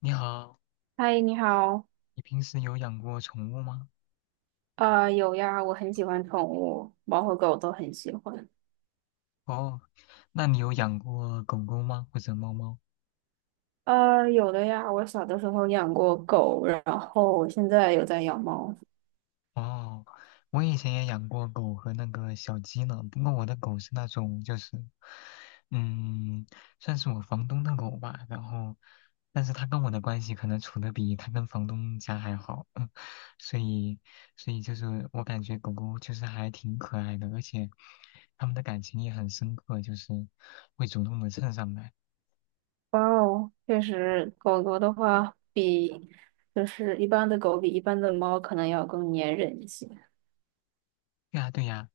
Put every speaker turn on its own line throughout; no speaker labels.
你好，
嗨，你好。
你平时有养过宠物吗？
啊，有呀，我很喜欢宠物，猫和狗都很喜欢。
哦，那你有养过狗狗吗？或者猫猫？
有的呀，我小的时候养过狗，然后我现在有在养猫。
哦，我以前也养过狗和那个小鸡呢，不过我的狗是那种就是，嗯，算是我房东的狗吧。然后，但是它跟我的关系可能处的比它跟房东家还好，所以，所以就是我感觉狗狗就是还挺可爱的，而且他们的感情也很深刻，就是会主动的蹭上来。
哇哦，确实，狗狗的话比就是一般的狗比一般的猫可能要更粘人一些。
对呀，对呀，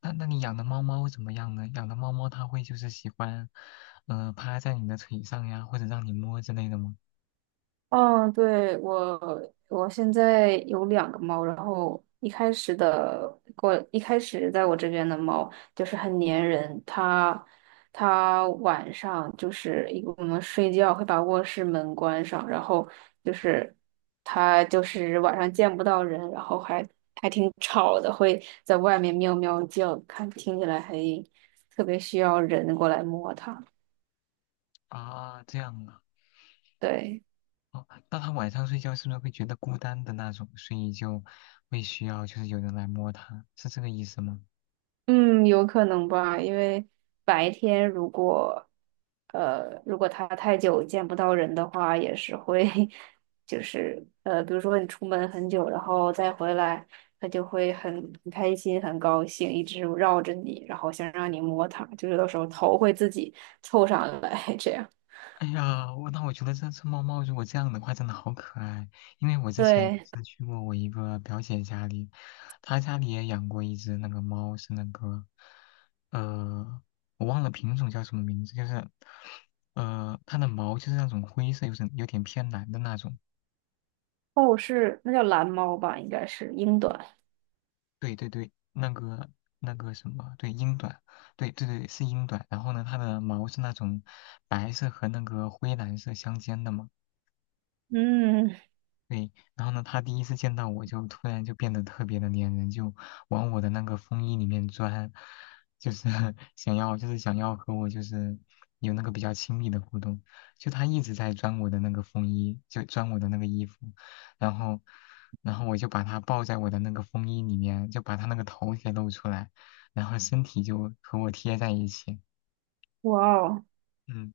那你养的猫猫怎么样呢？养的猫猫它会就是喜欢，趴在你的腿上呀，或者让你摸之类的吗？
嗯，对，我现在有2个猫，然后一开始在我这边的猫就是很粘人，它晚上就是我们睡觉会把卧室门关上，然后就是它就是晚上见不到人，然后还挺吵的，会在外面喵喵叫，听起来还特别需要人过来摸它，
啊，这样啊，
对。
哦，那它晚上睡觉是不是会觉得孤单的那种，所以就会需要就是有人来摸它，是这个意思吗？
嗯，有可能吧，因为白天，如果它太久见不到人的话，也是会，就是比如说你出门很久，然后再回来，它就会很开心、很高兴，一直绕着你，然后想让你摸它，就是有时候头会自己凑上来 这样。
哎呀，那我觉得这只猫猫如果这样的话，真的好可爱。因为我之前
对，
是去过我一个表姐家里，她家里也养过一只那个猫，是那个，呃，我忘了品种叫什么名字，就是，它的毛就是那种灰色，有点偏蓝的那种。
哦，是，那叫蓝猫吧，应该是英短。
对对对，那个什么，对，英短，对对对，是英短。然后呢，它的毛是那种白色和那个灰蓝色相间的嘛。
嗯，
对，然后呢，他第一次见到我就突然就变得特别的粘人，就往我的那个风衣里面钻，就是 想要和我就是有那个比较亲密的互动。就他一直在钻我的那个风衣，就钻我的那个衣服，然后然后我就把他抱在我的那个风衣里面，就把他那个头给露出来，然后身体就和我贴在一起。
哇哦，
嗯。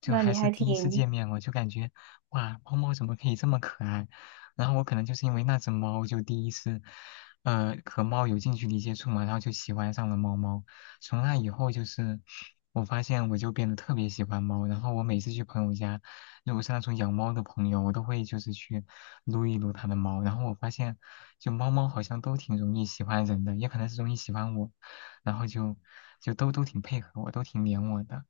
就
那
还
你
是
还
第一次
挺
见面，我就感觉哇，猫猫怎么可以这么可爱？然后我可能就是因为那只猫，就第一次，和猫有近距离接触嘛，然后就喜欢上了猫猫。从那以后，就是我发现我就变得特别喜欢猫。然后我每次去朋友家，如果是那种养猫的朋友，我都会就是去撸一撸它的猫。然后我发现，就猫猫好像都挺容易喜欢人的，也可能是容易喜欢我，然后就都挺配合我，都挺黏我的。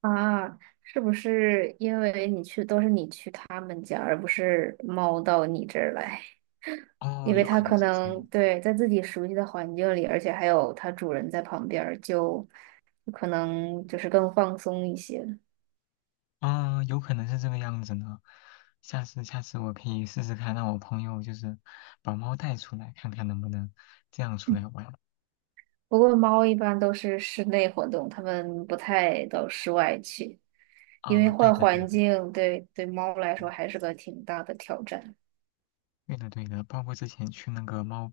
啊，是不是因为你去都是你去他们家，而不是猫到你这儿来？
哦，
因为
有
它
可能
可
是这
能
样。
对在自己熟悉的环境里，而且还有它主人在旁边儿，就可能就是更放松一些。
啊，有可能是这个样子呢。下次我可以试试看，让我朋友就是把猫带出来，看看能不能这样出来玩。
不过猫一般都是室内活动，它们不太到室外去，因为
啊，对
换
的对
环
的，
境对猫来说
嗯
还是个挺大的挑战。
对的对的，包括之前去那个猫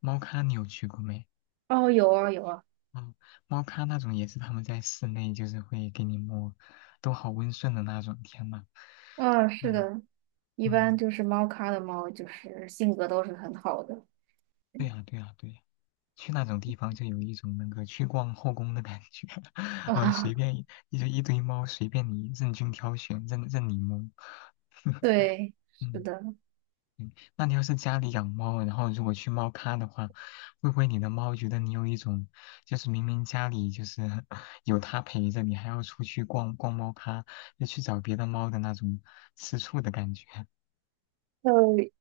猫咖，你有去过没？
哦，有啊有啊。
嗯，猫咖那种也是他们在室内就是会给你摸，都好温顺的那种，天呐。
嗯，
哎
是
呀，
的，一般
嗯，
就是猫咖的猫，就是性格都是很好的
对呀对呀对呀。去那种地方就有一种那个去逛后宫的感觉，
啊。
随便 就一堆猫，随便你任君挑选，任你摸。
对，是
嗯
的，
嗯，那你要是家里养猫，然后如果去猫咖的话，会不会你的猫觉得你有一种，就是明明家里就是 有它陪着你，还要出去逛逛猫咖，就去找别的猫的那种吃醋的感觉？
呃，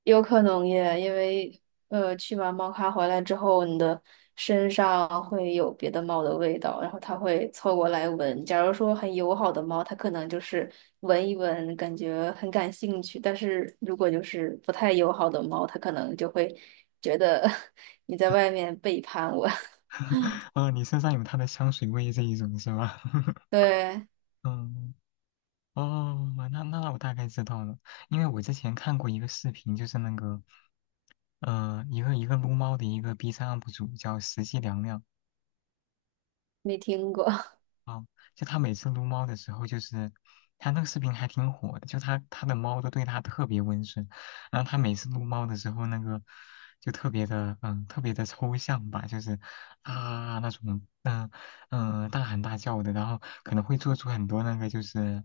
有可能耶，因为去完猫咖回来之后，你的身上会有别的猫的味道，然后它会凑过来闻。假如说很友好的猫，它可能就是闻一闻，感觉很感兴趣；但是如果就是不太友好的猫，它可能就会觉得 你在外面背叛我。
哦，你身上有它的香水味这一种是吧？
对，
嗯哦，那我大概知道了，因为我之前看过一个视频，就是那个，一个撸猫的一个 B 站 UP 主叫实际凉凉，
没听过。
啊，就他每次撸猫的时候，就是他那个视频还挺火的，就他的猫都对他特别温顺，然后他每次撸猫的时候，那个就特别的抽象吧，就是啊那种大喊大叫的，然后可能会做出很多那个就是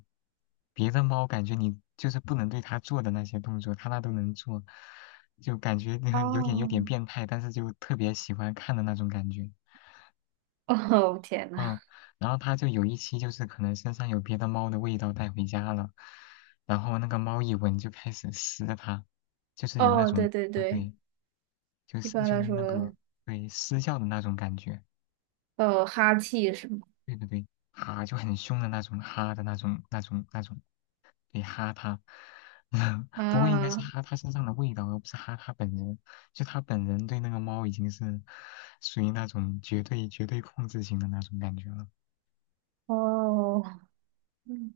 别的猫感觉你就是不能对它做的那些动作，它那都能做，就感觉 有点有
哦，
点变态，但是就特别喜欢看的那种感觉。
哦，天呐，
嗯，然后他就有一期就是可能身上有别的猫的味道带回家了，然后那个猫一闻就开始撕它，就是有那
哦，对
种
对
啊
对，
对，就
一
是
般
就
来
那
说，
个对撕叫的那种感觉，
哦哈气是吗？
对对对，哈就很凶的那种哈的那种，对哈它，不过应该是
啊，
哈它身上的味道，而不是哈它本人，就它本人对那个猫已经是属于那种绝对绝对控制型的那种感觉了，
哦，嗯，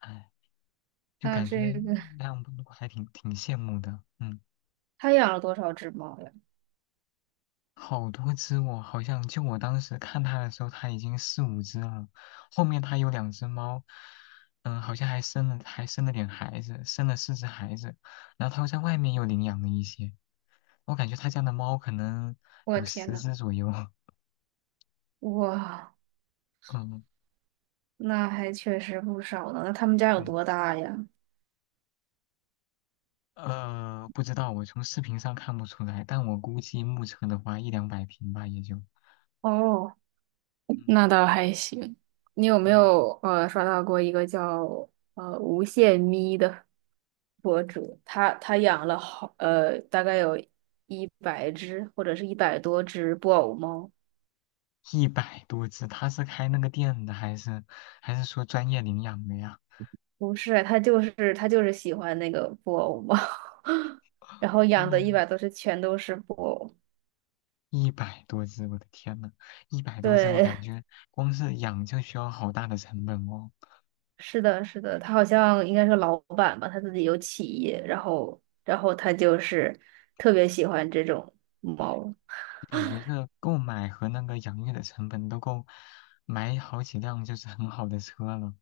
唉。就
那
感觉
这个
那样还挺羡慕的。嗯，
他养了多少只猫呀？
好多只哦，好像就我当时看它的时候，它已经四五只了。后面它有两只猫，嗯，好像还生了点孩子，生了四只孩子。然后它又在外面又领养了一些，我感觉它家的猫可能
我
有
天
十
呐，
只左右。
哇，
嗯，
那还确实不少呢。那他们家有
对
多大呀？
，不知道，我从视频上看不出来，但我估计目测的话，一两百平吧，也就。
哦。那
嗯
倒还行。你有没
嗯。
有刷到过一个叫无限咪的博主？他养了大概有100只或者是一百多只布偶猫。
一百多只，他是开那个店的，还是说专业领养的呀？
不是，他就是喜欢那个布偶猫，然后养的一
嗯，
百多只全都是布偶。
一百多只，我的天呐，一百多只，我
对，
感觉光是养就需要好大的成本哦，
是的，是的，他好像应该是老板吧，他自己有企业，然后他就是特别喜欢这种猫。
就感觉这购买和那个养育的成本都够买好几辆就是很好的车了。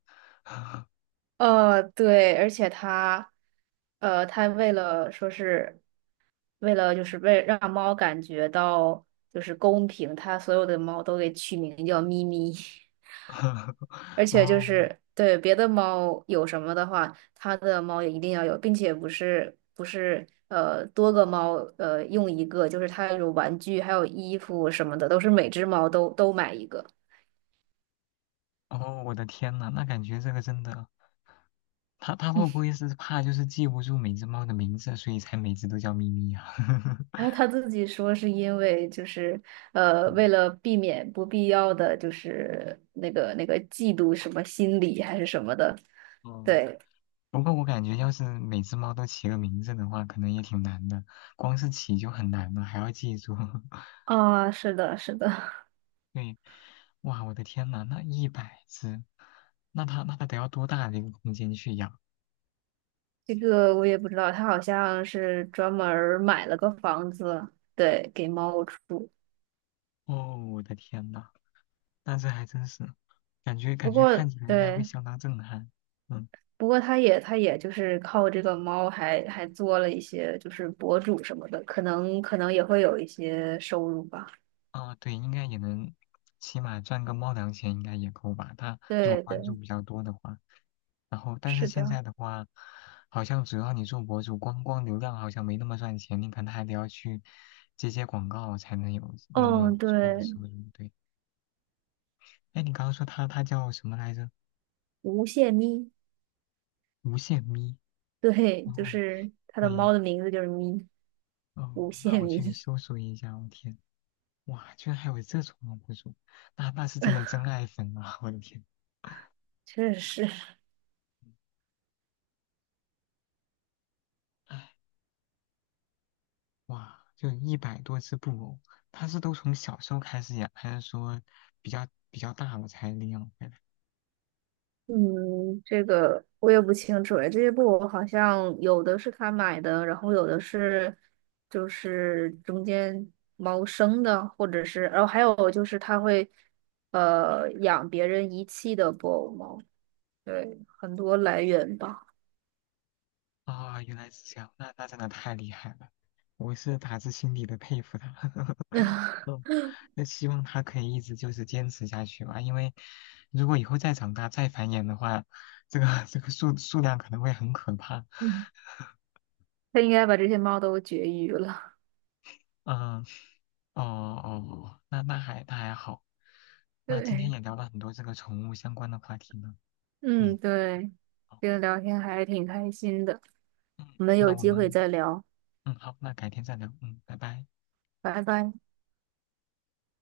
对，而且它为了说是为了就是为让猫感觉到就是公平，它所有的猫都给取名叫咪咪。而 且就
哦
是对别的猫有什么的话，它的猫也一定要有，并且不是多个猫用一个，就是它有玩具还有衣服什么的，都是每只猫都买一个。
哦，我的天呐，那感觉这个真的，他会不会是怕就是记不住每只猫的名字，所以才每只都叫咪咪呀？
然 后他自己说是因为就是
嗯
为了避免不必要的就是那个嫉妒什么心理还是什么的，
哦
对。
不过我感觉，要是每只猫都起个名字的话，可能也挺难的。光是起就很难了，还要记住。
啊，是的，是的，
对，哇，我的天呐，那一百只，那它得要多大的一个空间去养？
这个我也不知道，他好像是专门儿买了个房子，对，给猫住。
哦，我的天呐，那这还真是，感觉感
不
觉看
过
起来应该会
对，
相当震撼。嗯。
不过他也就是靠这个猫还做了一些就是博主什么的，可能也会有一些收入吧。
啊，对，应该也能，起码赚个猫粮钱应该也够吧。他如果
对对，
关注比较多的话，然后但是
是
现
的。
在的话，好像只要你做博主，光流量好像没那么赚钱，你可能还得要去接广告才能有那么
嗯，
足够的
对，
收入。对，哎，你刚刚说他叫什么来着？
无限咪，
无限咪。
对，就
哦，
是它
可
的
以，
猫的名字就是咪，
哦，
无
那
限
我去
咪，
搜索一下。我天，哇，居然还有这种博主，那是真的真爱粉啊！我的天。
确实。
哇，就一百多只布偶，它是都从小时候开始养，还是说比较大了才领养回来？
嗯，这个我也不清楚哎，这些布偶好像有的是他买的，然后有的是就是中间猫生的，或者是，然后还有就是他会养别人遗弃的布偶猫，对，很多来源吧。
啊、原来是这样，那真的太厉害了，我是打自心底的佩服他。嗯那希望他可以一直就是坚持下去吧，因为如果以后再长大再繁衍的话，这个 这个数量可能会很可怕。
嗯，他应该把这些猫都绝育了。
嗯，哦哦，那还好，那今天
对。
也聊了很多这个宠物相关的话题呢。嗯。
嗯，
好
对，这个聊天还挺开心的，
嗯，
我们
那
有
我
机会
们，
再聊，
嗯，好，那改天再聊，嗯，拜拜。
拜拜。